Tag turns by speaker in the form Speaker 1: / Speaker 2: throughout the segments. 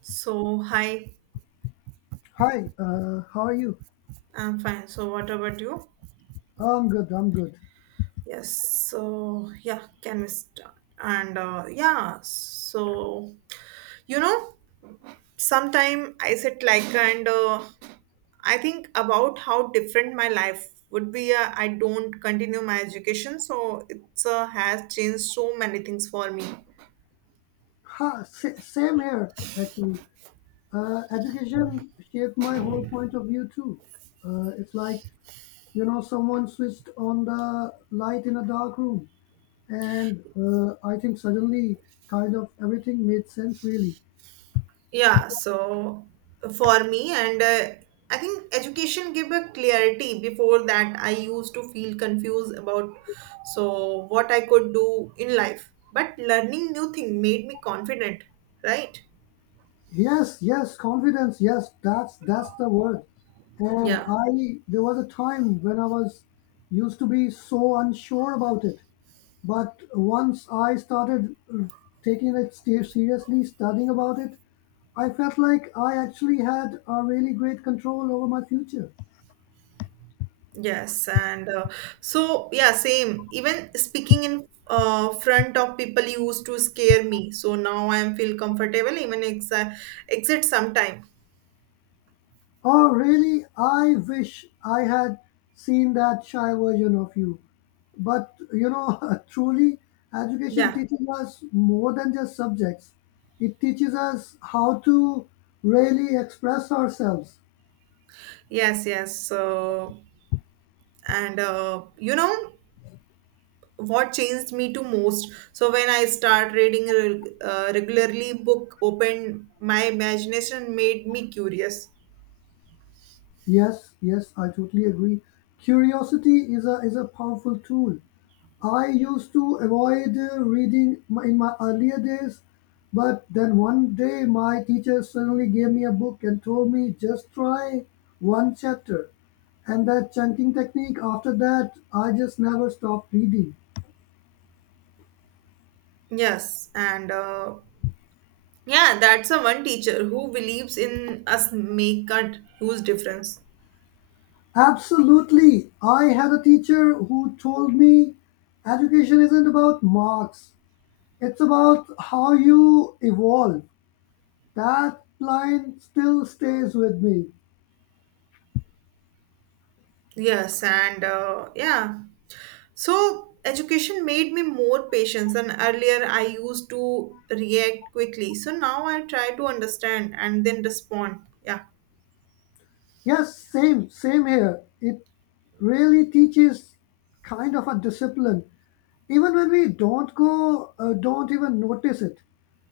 Speaker 1: So, hi,
Speaker 2: Hi, how are you?
Speaker 1: I'm fine. So, what about you?
Speaker 2: Oh, I'm good, I'm good.
Speaker 1: Yes, so yeah, can we start? And yeah, so you know, sometime I sit like and I think about how different my life would be. I don't continue my education, so it's has changed so many things for me.
Speaker 2: Same here, actually. Education shaped my whole point of view, too. It's like, you know, someone switched on the light in a dark room, and I think suddenly kind of everything made sense, really.
Speaker 1: Yeah, so for me, and I think education give a clarity. Before that, I used to feel confused about so what I could do in life. But learning new thing made me confident, right?
Speaker 2: Yes, yes, confidence, yes, that's the word. And
Speaker 1: Yeah.
Speaker 2: I, there was a time when I was used to be so unsure about it. But once I started taking it seriously, studying about it, I felt like I actually had a really great control over my future.
Speaker 1: Yes, and so yeah, same. Even speaking in front of people used to scare me. So now I am feel comfortable even exa exit sometime.
Speaker 2: Oh, really? I wish I had seen that shy version of you. But you know, truly, education
Speaker 1: Yeah.
Speaker 2: teaches us more than just subjects. It teaches us how to really express ourselves.
Speaker 1: Yes, yes. So and you know what changed me to most so when I start reading regularly book opened my imagination made me curious.
Speaker 2: Yes, yes, I totally agree. Curiosity is a powerful tool. I used to avoid reading in my earlier days, but then one day my teacher suddenly gave me a book and told me just try one chapter. And that chunking technique, after that, I just never stopped reading.
Speaker 1: Yes, and yeah, that's a one teacher who believes in us make a huge difference.
Speaker 2: Absolutely. I had a teacher who told me education isn't about marks, it's about how you evolve. That line still stays with me.
Speaker 1: Yes, and yeah, so education made me more patient and earlier I used to react quickly so now I try to understand and then respond, yeah,
Speaker 2: Yes, same, same here. It really teaches kind of a discipline, even when we don't even notice it.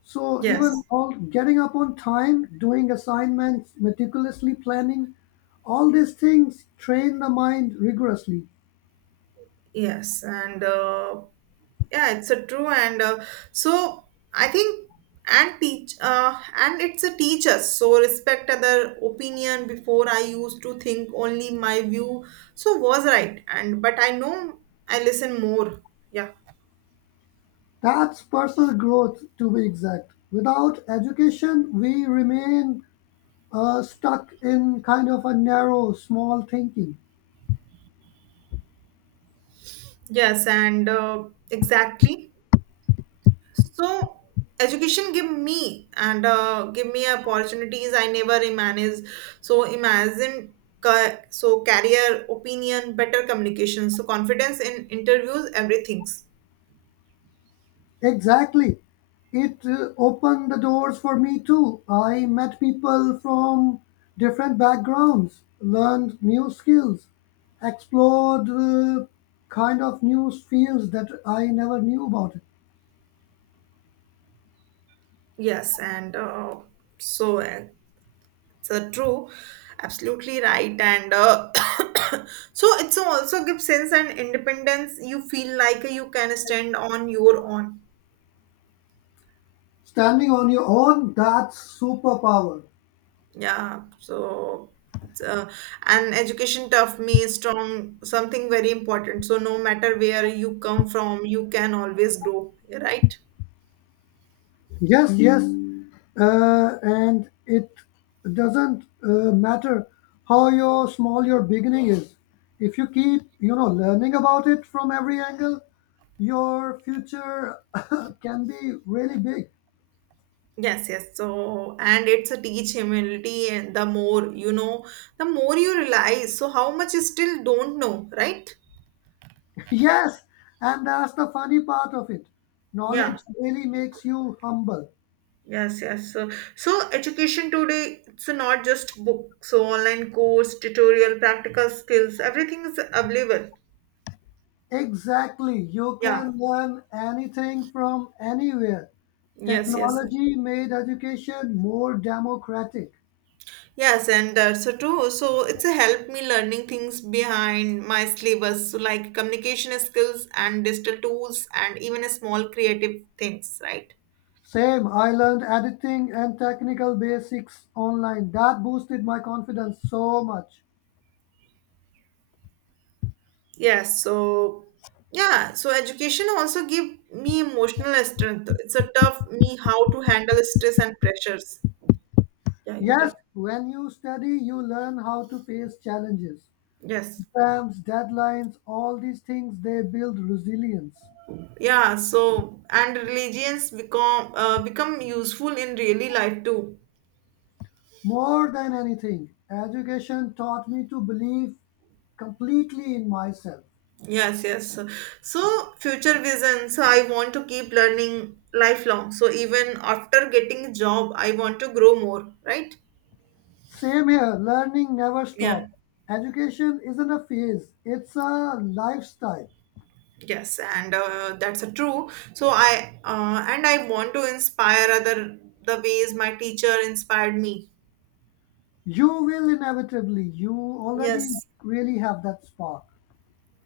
Speaker 2: So even
Speaker 1: yes.
Speaker 2: all getting up on time, doing assignments, meticulously planning, all these things train the mind rigorously.
Speaker 1: Yes, and yeah, it's a true and so I think and teach and it's a teacher so respect other opinion before I used to think only my view so was right and but I know I listen more, yeah.
Speaker 2: That's personal growth, to be exact. Without education, we remain stuck in kind of a narrow, small thinking.
Speaker 1: Yes, and exactly. So education give me opportunities I never imagined. So imagine so career, opinion, better communication, so confidence in interviews, everything's.
Speaker 2: Exactly. It opened the doors for me too. I met people from different backgrounds, learned new skills, explored kind of new fields that I never knew about.
Speaker 1: Yes, and so it's true, absolutely right, and so it's also gives sense and independence. You feel like you can stand on your own.
Speaker 2: Standing on your own, that's superpower.
Speaker 1: Yeah, so it's, uh, and education taught me strong something very important. So no matter where you come from, you can always grow, right?
Speaker 2: Yes, yes. And it doesn't matter how your small your beginning is. If you keep, you know, learning about it from every angle, your future can be really big.
Speaker 1: Yes, yes. So and it's a teach humility, and the more you know, the more you realize. So how much you still don't know, right?
Speaker 2: Yes, and that's the funny part of it.
Speaker 1: Yeah.
Speaker 2: Knowledge really makes you humble.
Speaker 1: Yes, yes. So education today, it's not just book. So online course, tutorial, practical skills, everything is available.
Speaker 2: Exactly. You
Speaker 1: Yeah.
Speaker 2: can learn anything from anywhere.
Speaker 1: Yes, yes.
Speaker 2: Technology made education more democratic.
Speaker 1: Yes, and that's so true. So it's a help me learning things behind my syllabus, so like communication skills and digital tools, and even a small creative things, right?
Speaker 2: Same, I learned editing and technical basics online. That boosted my confidence so much.
Speaker 1: Yes, so yeah. So education also give me emotional strength. It's a tough me how to handle stress and pressures. Yeah, your
Speaker 2: Yes,
Speaker 1: turn.
Speaker 2: when you study, you learn how to face challenges,
Speaker 1: Yes.
Speaker 2: exams, deadlines, all these things they build resilience.
Speaker 1: Yeah. So and religions become useful in really life too.
Speaker 2: More than anything, education taught me to believe completely in myself.
Speaker 1: Yes, yes. So, future vision. So, I want to keep learning lifelong. So, even after getting a job, I want to grow more, right?
Speaker 2: Same here, learning never
Speaker 1: Yeah.
Speaker 2: stops. Education isn't a phase, it's a lifestyle.
Speaker 1: Yes, and that's a true. So, I want to inspire other the ways my teacher inspired me.
Speaker 2: You will inevitably. You already
Speaker 1: Yes.
Speaker 2: really have that spark.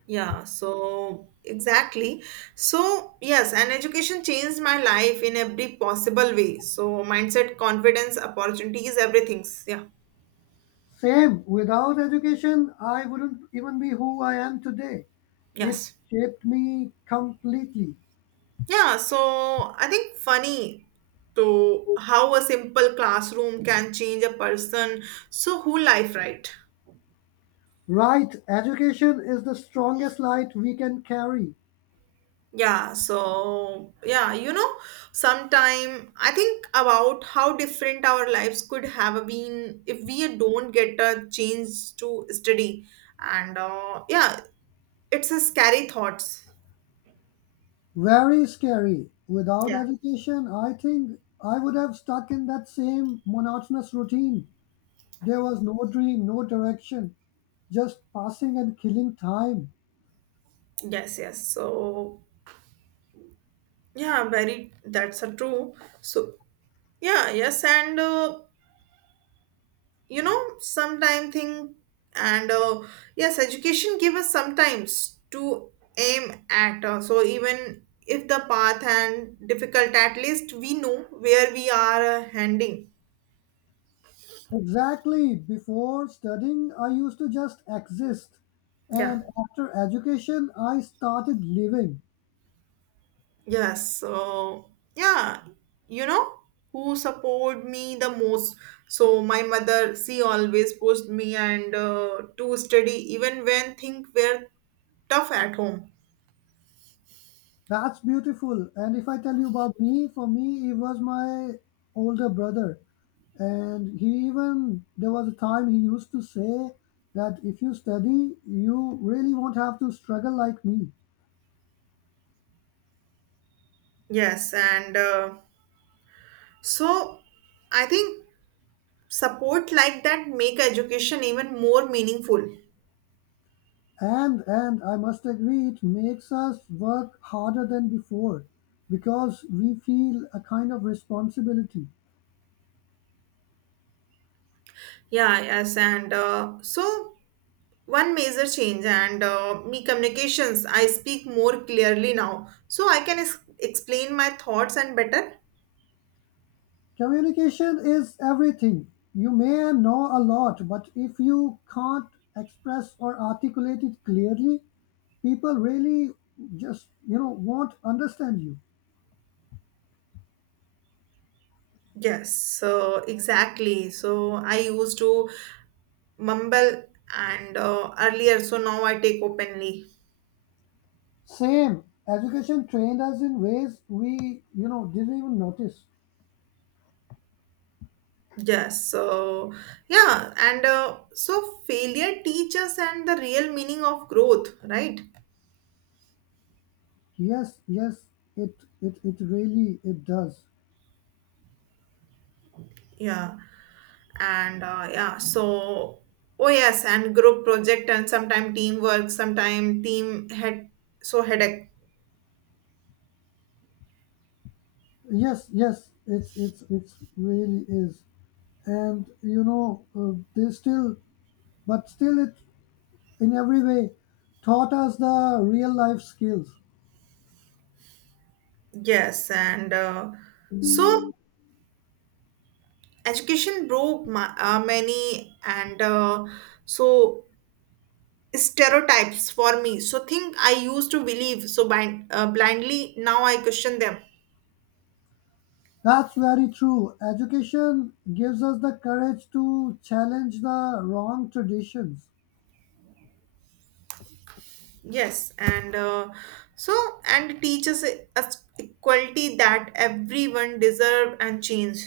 Speaker 1: Yeah, so exactly. So, yes, and education changed my life in every possible way. So, mindset, confidence, opportunities, everything. Yeah.
Speaker 2: Same. Without education, I wouldn't even be who I am today. It
Speaker 1: Yes.
Speaker 2: shaped me completely.
Speaker 1: Yeah, so I think funny to how a simple classroom can change a person. So whole life, right?
Speaker 2: Right. Education is the strongest light we can carry.
Speaker 1: Yeah, so yeah, sometime I think about how different our lives could have been if we don't get a chance to study. And yeah, it's a scary thoughts.
Speaker 2: Very scary. Without
Speaker 1: Yeah.
Speaker 2: education, I think I would have stuck in that same monotonous routine. There was no dream, no direction, just passing and killing time.
Speaker 1: Yes, yes. So yeah, very that's a true. So yeah, yes, and sometime thing and yes education give us sometimes to aim at so even if the path and difficult at least we know where we are heading,
Speaker 2: Exactly. Before studying, I used to just exist.
Speaker 1: yeah,
Speaker 2: And after education, I started living.
Speaker 1: yes. So yeah, you know who support me the most, so my mother, she always pushed me and to study even when things were tough at home.
Speaker 2: That's beautiful. And if I tell you about me, for me, he was my older brother. And he even, there was a time he used to say that if you study, you really won't have to struggle like me.
Speaker 1: Yes, and so I think support like that make education even more meaningful,
Speaker 2: And I must agree, it makes us work harder than before because we feel a kind of responsibility.
Speaker 1: yeah. Yes, and so one major change and me communications, I speak more clearly now so I can explain my thoughts and better.
Speaker 2: Communication is everything. You may know a lot, but if you can't express or articulate it clearly, people really just you know won't understand you.
Speaker 1: Yes, so exactly, so I used to mumble and earlier, so now I take openly.
Speaker 2: Same. Education trained us in ways we you know didn't even notice.
Speaker 1: Yes, so yeah, and so failure teaches and the real meaning of growth, right?
Speaker 2: Yes, yes, it it really it does.
Speaker 1: Yeah. And yeah, so oh yes, and group project and sometime teamwork sometime team head, so headache.
Speaker 2: Yes, yes, it's really is. And you know they still, but still it in every way taught us the real life skills.
Speaker 1: Yes, and so education broke my, many and so stereotypes for me, so think I used to believe so blindly, now I question them.
Speaker 2: That's very true. Education gives us the courage to challenge the wrong traditions.
Speaker 1: Yes, and so and teaches us equality that everyone deserve and change.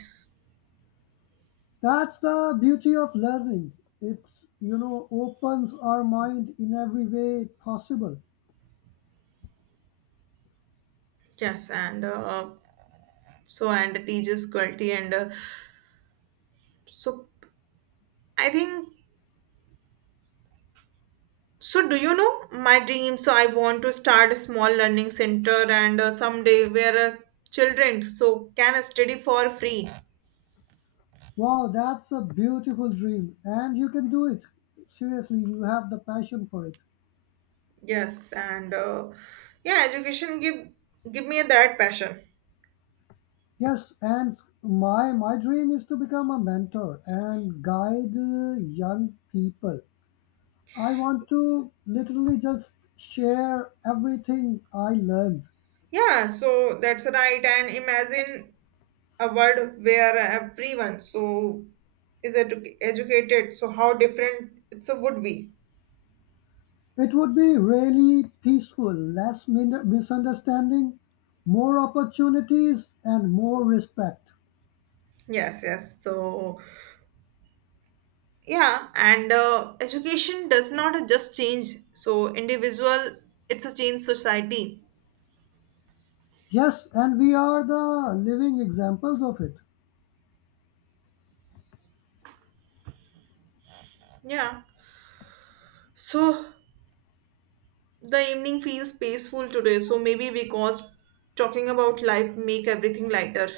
Speaker 2: That's the beauty of learning. It, you know, opens our mind in every way possible.
Speaker 1: Yes, and so and teaches quality and so I think, so do you know my dream, so I want to start a small learning center and someday where children so can study for free.
Speaker 2: Wow, that's a beautiful dream. And you can do it. Seriously, you have the passion for it.
Speaker 1: Yes, and yeah, education give me that passion.
Speaker 2: Yes, and my dream is to become a mentor and guide young people. I want to literally just share everything I learned.
Speaker 1: Yeah, so that's right, and imagine a world where everyone so is educated, so how different it's a would be.
Speaker 2: It would be really peaceful, less misunderstanding, more opportunities, and more respect.
Speaker 1: Yes, yes, so yeah, and education does not just change so individual, it's a change society.
Speaker 2: Yes, and we are the living examples of it.
Speaker 1: Yeah, so the evening feels peaceful today, so maybe because talking about life make everything lighter.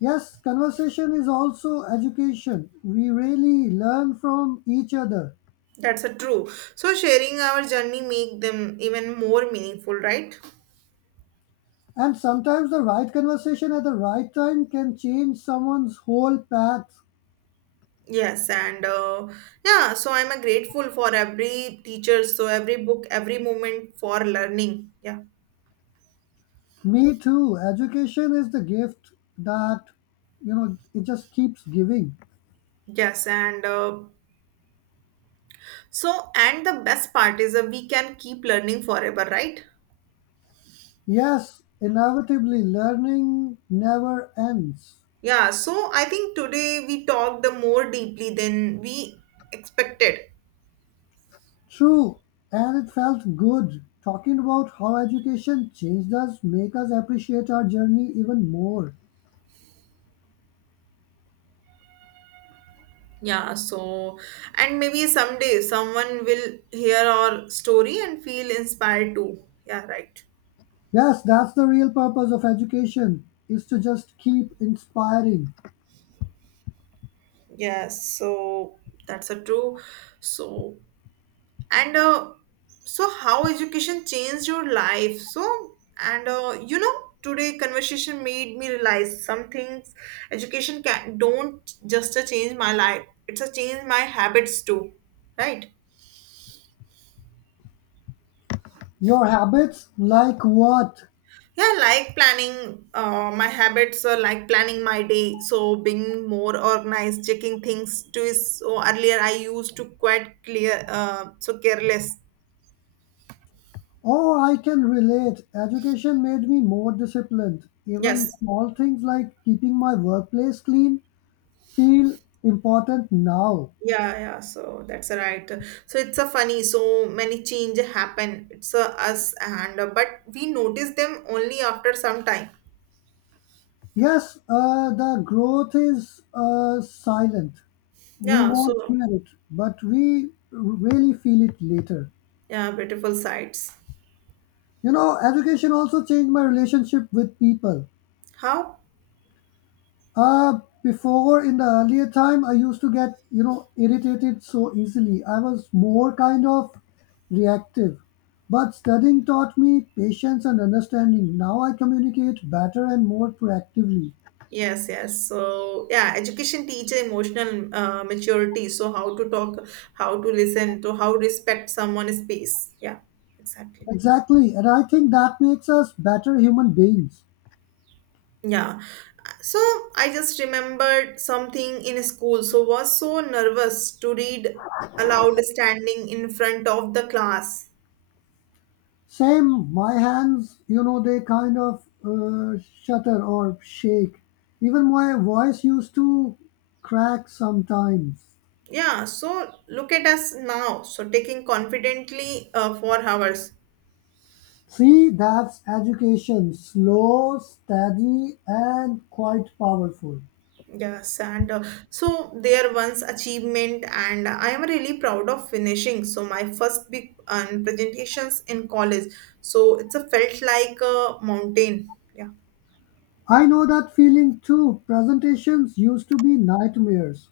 Speaker 2: Yes, conversation is also education. We really learn from each other.
Speaker 1: That's a true, so sharing our journey make them even more meaningful, right?
Speaker 2: And sometimes the right conversation at the right time can change someone's whole path.
Speaker 1: Yes, and yeah, so I'm a grateful for every teacher, so every book, every moment for learning, yeah.
Speaker 2: Me too. Education is the gift that, you know, it just keeps giving.
Speaker 1: Yes, and so, and the best part is that we can keep learning forever, right?
Speaker 2: Yes, inevitably, learning never ends.
Speaker 1: Yeah, so I think today we talked the more deeply than we expected.
Speaker 2: True. And it felt good talking about how education changed us, make us appreciate our journey even more.
Speaker 1: Yeah, so and maybe someday someone will hear our story and feel inspired too. Yeah, right.
Speaker 2: Yes, that's the real purpose of education is to just keep inspiring.
Speaker 1: Yes, so that's a true. So and so how education changed your life, so and you know today conversation made me realize some things education can don't just a change my life, it's a change my habits too, right?
Speaker 2: Your habits, like what?
Speaker 1: Yeah, like planning my habits like planning my day, so being more organized, checking things to is, so earlier I used to quite clear, so careless,
Speaker 2: Oh, I can relate. Education made me more disciplined. Even
Speaker 1: yes.
Speaker 2: small things like keeping my workplace clean feel important now.
Speaker 1: Yeah, yeah. So that's right. So it's a funny. So many change happen. It's a us and but we notice them only after some time.
Speaker 2: Yes, the growth is silent. We
Speaker 1: Yeah.
Speaker 2: won't
Speaker 1: So
Speaker 2: hear it, but we really feel it later.
Speaker 1: yeah, beautiful sights.
Speaker 2: You know, education also changed my relationship with people.
Speaker 1: How?
Speaker 2: Before in the earlier time, I used to get, you know, irritated so easily. I was more kind of reactive. But studying taught me patience and understanding. Now I communicate better and more proactively.
Speaker 1: Yes, yes. So yeah, education teach emotional maturity. So how to talk, how to listen, to how respect someone's space. Yeah, exactly.
Speaker 2: Exactly. And I think that makes us better human beings.
Speaker 1: Yeah. So I just remembered something in school. So was so nervous to read aloud standing in front of the class.
Speaker 2: Same, my hands, you know, they kind of shudder or shake. Even my voice used to crack sometimes.
Speaker 1: Yeah. So look at us now. So taking confidently for hours.
Speaker 2: See, that's education, slow, steady and quite powerful.
Speaker 1: Yes, and so there once achievement, and I am really proud of finishing. So my first big presentations in college. So it's a felt like a mountain. Yeah.
Speaker 2: I know that feeling too. Presentations used to be nightmares,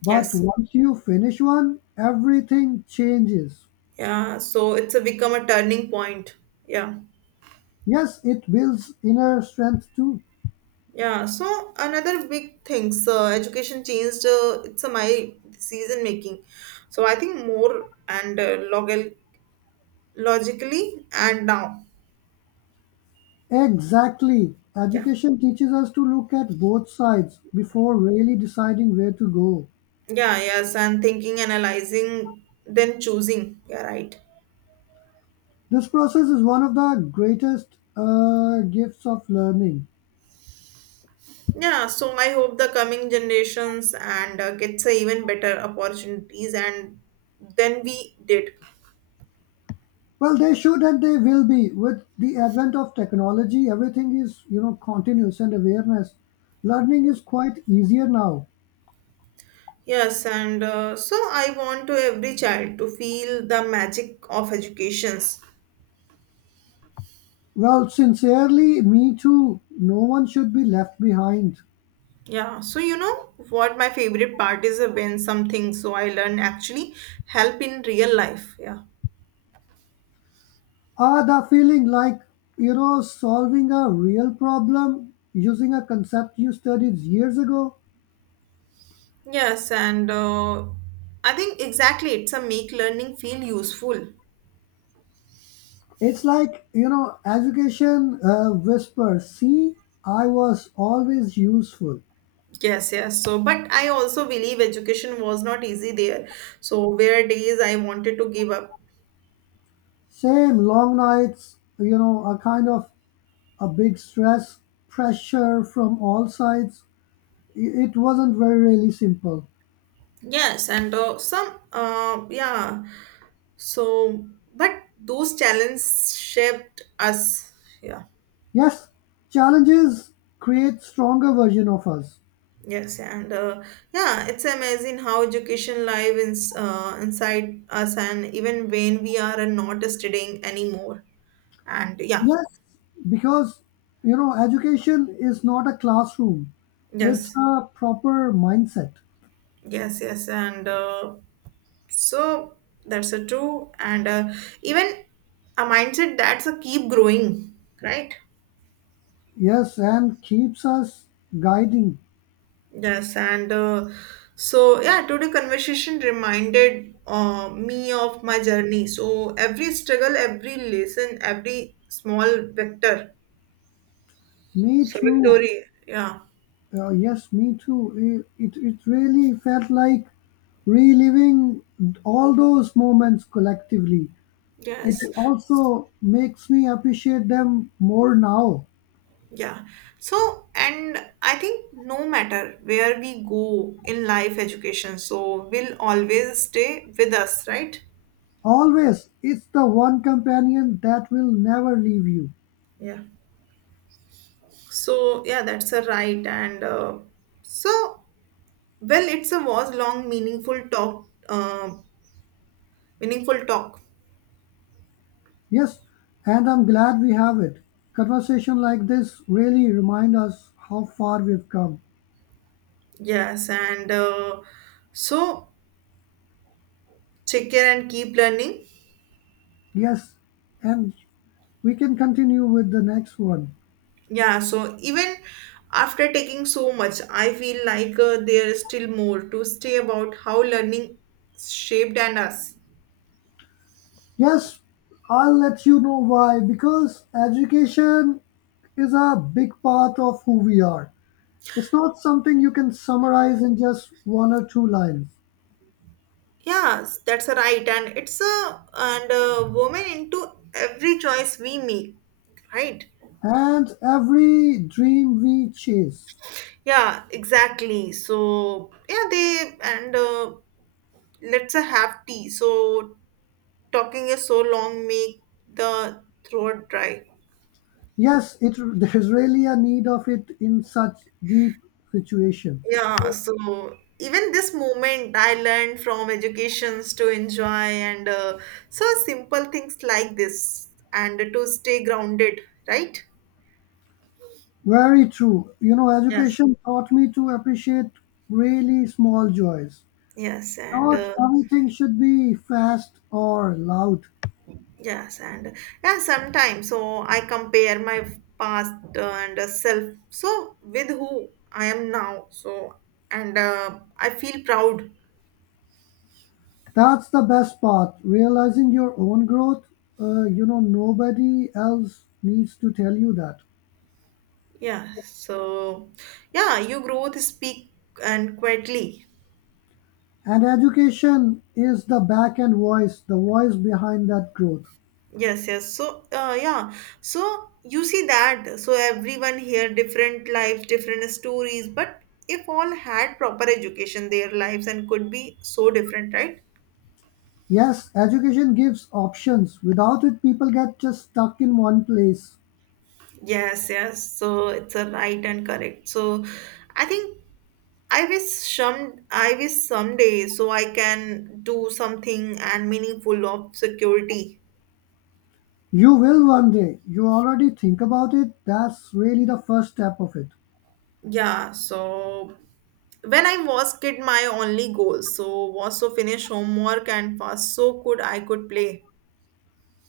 Speaker 2: but
Speaker 1: Yes.
Speaker 2: once you finish one, everything changes.
Speaker 1: Yeah, so it's a become a turning point. Yeah.
Speaker 2: Yes, it builds inner strength too.
Speaker 1: Yeah, so another big thing, so education changed it's my decision making. So I think more and logal logically and now.
Speaker 2: Exactly.
Speaker 1: Yeah.
Speaker 2: Education teaches us to look at both sides before really deciding where to go.
Speaker 1: Yeah, yes, and thinking, analyzing, then choosing. Yeah, right.
Speaker 2: This process is one of the greatest gifts of learning.
Speaker 1: Yeah, so I hope the coming generations and gets even better opportunities and than we did.
Speaker 2: Well, they should and they will be. With the advent of technology, everything is, you know, continuous and awareness. Learning is quite easier now.
Speaker 1: Yes, and so I want to every child to feel the magic of educations.
Speaker 2: Well, sincerely, me too. No one should be left behind.
Speaker 1: Yeah, so you know what my favorite part is, when something so I learn actually help in real life. Yeah.
Speaker 2: Ah, the feeling like, you know, solving a real problem using a concept you studied years ago.
Speaker 1: Yes, and I think exactly it's a make learning feel useful.
Speaker 2: It's like, you know, education whispers, see, I was always useful.
Speaker 1: Yes, yes. So, but I also believe education was not easy there. So, where days I wanted to give up.
Speaker 2: Same long nights, you know, a kind of a big stress, pressure from all sides. It wasn't very really simple.
Speaker 1: Yes, and some, yeah. So, but those challenges shaped us. Yeah.
Speaker 2: Yes, challenges create stronger version of us.
Speaker 1: Yes, and yeah, it's amazing how education live inside us, and even when we are not studying anymore. And yeah,
Speaker 2: Yes, because you know education is not a classroom; it's
Speaker 1: yes,
Speaker 2: a proper mindset.
Speaker 1: yes, yes, and so that's a true, and even a mindset that's a keep growing, right?
Speaker 2: Yes, and keeps us guiding.
Speaker 1: Yes, and so yeah, today conversation reminded me of my journey. So every struggle, every lesson, every small
Speaker 2: Me too.
Speaker 1: victory. Yeah,
Speaker 2: Yes, me too. It really felt like reliving all those moments collectively. It
Speaker 1: yes,
Speaker 2: also makes me appreciate them more now.
Speaker 1: yeah. So and I think no matter where we go in life, education, so will always stay with us, right?
Speaker 2: Always, it's the one companion that will never leave you.
Speaker 1: Yeah. So yeah, that's a right and so well, it's a was long meaningful talk. Meaningful talk
Speaker 2: Yes, and I'm glad we have it. Conversation like this really remind us how far we've come.
Speaker 1: yes, and so take care and keep learning,
Speaker 2: Yes, and we can continue with the next one.
Speaker 1: yeah, so even after taking so much I feel like there is still more to say about how learning shaped and us,
Speaker 2: Yes, I'll let you know why. Because education is a big part of who we are. It's not something you can summarize in just one or two lines.
Speaker 1: yes, that's a right and it's a and a woman into every choice we make, right?
Speaker 2: And every dream we chase.
Speaker 1: Yeah, exactly, so yeah, they and let's have tea, so talking is so long make the throat dry.
Speaker 2: Yes, it there's really a need of it in such deep situations.
Speaker 1: Yeah, so even this moment I learned from educations to enjoy and so simple things like this and to stay grounded, right?
Speaker 2: Very true. You know,
Speaker 1: Yes.
Speaker 2: education taught me to appreciate really small joys.
Speaker 1: Yes, and
Speaker 2: Not everything should be fast or loud.
Speaker 1: yes, and yeah, sometimes so I compare my past and self so with who I am now. So and I feel proud.
Speaker 2: That's the best part. Realizing your own growth, you know, nobody else needs to tell you that.
Speaker 1: Yeah, so yeah, you growth speak and quietly.
Speaker 2: And education is the back end voice, the voice behind that growth.
Speaker 1: Yes, yes. So yeah, so you see that. So everyone here, different lives, different stories. But if all had proper education, their lives and could be so different, right?
Speaker 2: Yes, education gives options. Without it, people get just stuck in one place.
Speaker 1: Yes, yes. So it's a right and correct. So I think I wish I wish someday so I can do something and meaningful of security.
Speaker 2: You will one day. You already think about it. That's really the first step of it.
Speaker 1: Yeah, so when I was kid, my only goal so was to finish homework and fast so could I could play.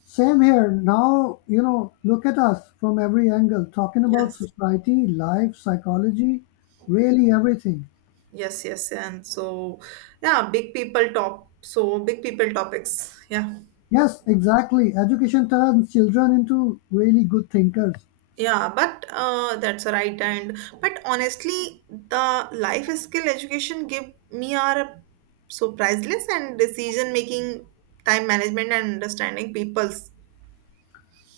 Speaker 2: Same here. Now, you know, look at us from every angle, talking about
Speaker 1: Yes,
Speaker 2: society, life, psychology, really everything.
Speaker 1: yes, yes, and so yeah, big people top. So big people topics. Yeah.
Speaker 2: Yes, exactly. Education turns children into really good thinkers.
Speaker 1: Yeah, but that's right. And but honestly, the life skill education give me are so priceless and decision making, time management, and understanding people's.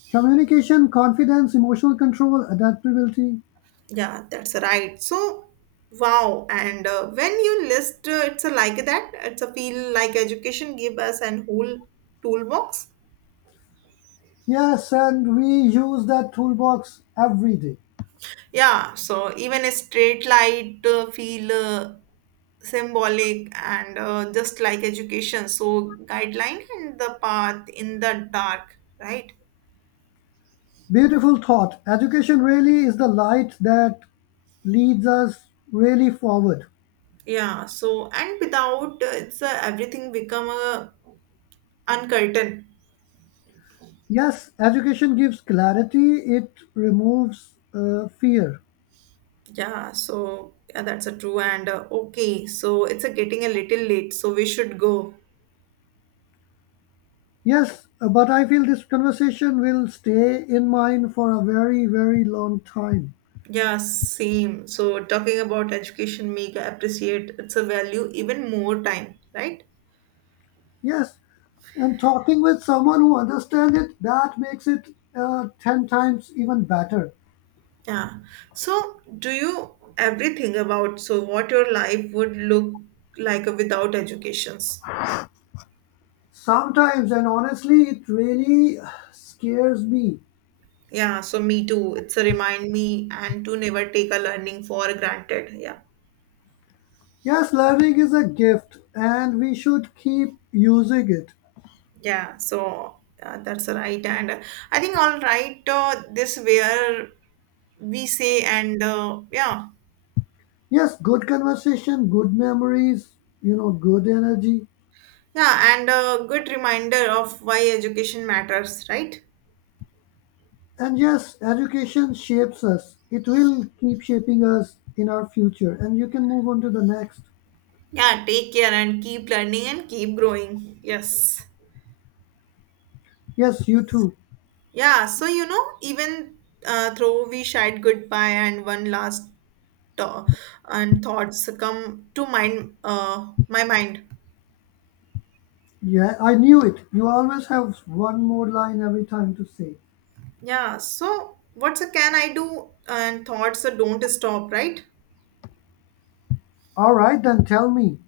Speaker 2: Communication, confidence, emotional control, adaptability.
Speaker 1: Yeah, that's right. So, wow. And when you it's a like that. It's a feel like education give us an whole toolbox.
Speaker 2: Yes, and we use that toolbox every day.
Speaker 1: Yeah. So even a straight light feel symbolic and just like education. So guideline and the path in the dark, right?
Speaker 2: Beautiful thought. Education really is the light that leads us really forward.
Speaker 1: Yeah. So and without it's everything become a uncurtain.
Speaker 2: Yes, education gives clarity, it removes fear.
Speaker 1: Yeah, so yeah, that's a true and okay. So it's a getting a little late, so we should go.
Speaker 2: Yes, but I feel this conversation will stay in mind for a very, very long time.
Speaker 1: Yeah, same. So talking about education make I appreciate it's a value even more time, right?
Speaker 2: Yes, and talking with someone who understands it, that makes it 10 times even better.
Speaker 1: Yeah. So do you everything about so what your life would look like without educations?
Speaker 2: Sometimes, and honestly, it really scares me.
Speaker 1: Yeah, so me too. It's a remind me and to never take a learning for granted. Yeah.
Speaker 2: Yes, learning is a gift and we should keep using it.
Speaker 1: Yeah, so that's right. And I think all right, this where we say and yeah.
Speaker 2: Yes, good conversation, good memories, you know, good energy.
Speaker 1: Yeah and a good reminder of why education matters, right?
Speaker 2: And yes, education shapes us. It will keep shaping us in our future. And you can move on to the next.
Speaker 1: Yeah, take care and keep learning and keep growing. Yes.
Speaker 2: Yes, you too.
Speaker 1: Yeah, so you know even though we shared goodbye and one last thaw- and thoughts come to mind, my mind.
Speaker 2: Yeah, I knew it. You always have one more line every time to say.
Speaker 1: Yeah, so what's a can I do and thoughts don't stop, right?
Speaker 2: All right, then tell me.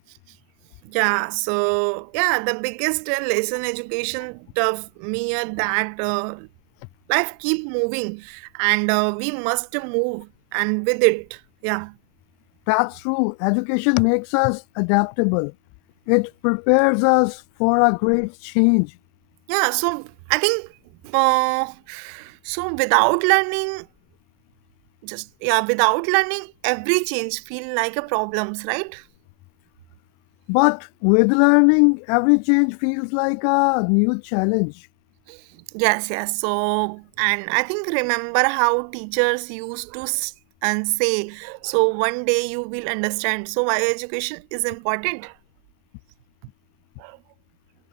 Speaker 1: Yeah, so yeah, the biggest lesson education of me are that life keep moving and we must move and with it. Yeah.
Speaker 2: That's true. Education makes us adaptable. It prepares us for a great change.
Speaker 1: Yeah, so I think uh, so without learning every change feel like a problems, right?
Speaker 2: But with learning, every change feels like a new challenge.
Speaker 1: Yes, yes. So, and I think remember how teachers used to s- and say, so one day you will understand. So, why education is important?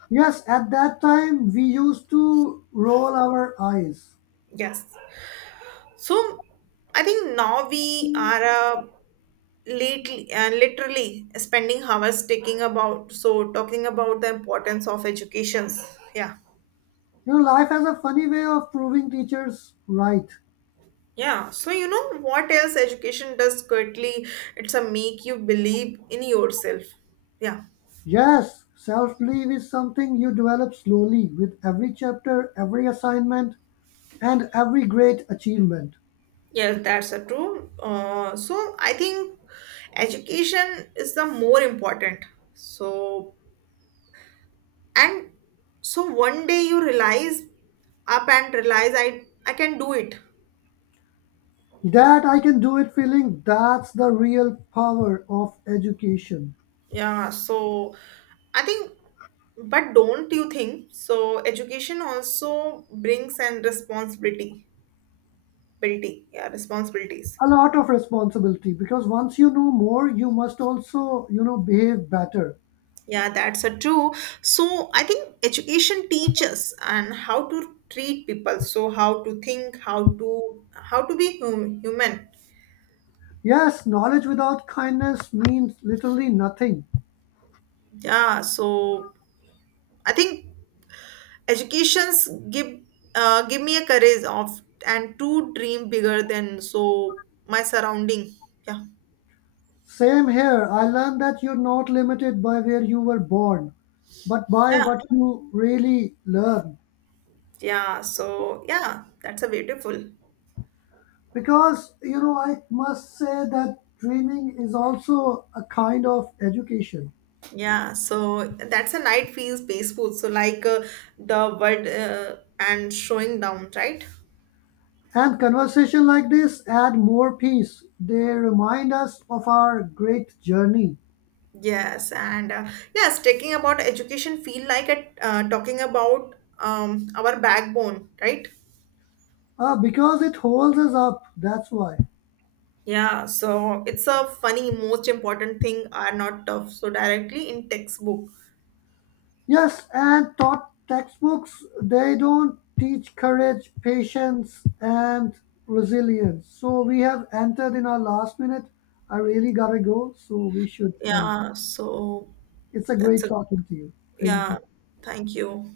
Speaker 2: Yes, at that time, we used to roll our eyes.
Speaker 1: Yes. So, I think now we are lately, literally spending hours taking about, so talking about the importance of educations. Yeah.
Speaker 2: You know, life has a funny way of proving teachers right.
Speaker 1: Yeah, so you know what else education does quickly? It's a make you believe in yourself. Yeah.
Speaker 2: Yes, self belief is something you develop slowly with every chapter, every assignment, and every great achievement.
Speaker 1: Yes, that's a true. So I think education is the more important. So and so one day you realize up and realize I can do it.
Speaker 2: That I can do it feeling that's the real power of education.
Speaker 1: Yeah. So I think, but don't you think? So education also brings and responsibilities.
Speaker 2: A lot of responsibility because once you know more you must also you know behave better.
Speaker 1: Yeah, that's a true. So I think education teaches and how to treat people. So how to think, how to be human.
Speaker 2: Yes, knowledge without kindness means literally nothing.
Speaker 1: Yeah. So I think educations give me a courage of and to dream bigger than so my surrounding. Yeah.
Speaker 2: Same here, I learned that you're not limited by where you were born but by
Speaker 1: Yeah.
Speaker 2: what you really learn.
Speaker 1: Yeah. So yeah, that's a beautiful.
Speaker 2: Because you know I must say that dreaming is also a kind of education.
Speaker 1: Yeah, so that's a night feels peaceful. So like the word and showing down, right?
Speaker 2: And conversation like this add more peace, they remind us of our great journey.
Speaker 1: Yes, and yes, talking about education feel like talking about our backbone, right?
Speaker 2: Because it holds us up, that's why.
Speaker 1: Yeah, so it's a funny, most important thing are not tough, so directly in textbook.
Speaker 2: Yes, and taught textbooks, they don't teach courage, patience, and resilience. So we have entered in our last minute. I really gotta go, so we should end.
Speaker 1: Yeah, so
Speaker 2: It's a
Speaker 1: that's
Speaker 2: great
Speaker 1: a
Speaker 2: talking to you. Thank
Speaker 1: yeah,
Speaker 2: you.
Speaker 1: thank you.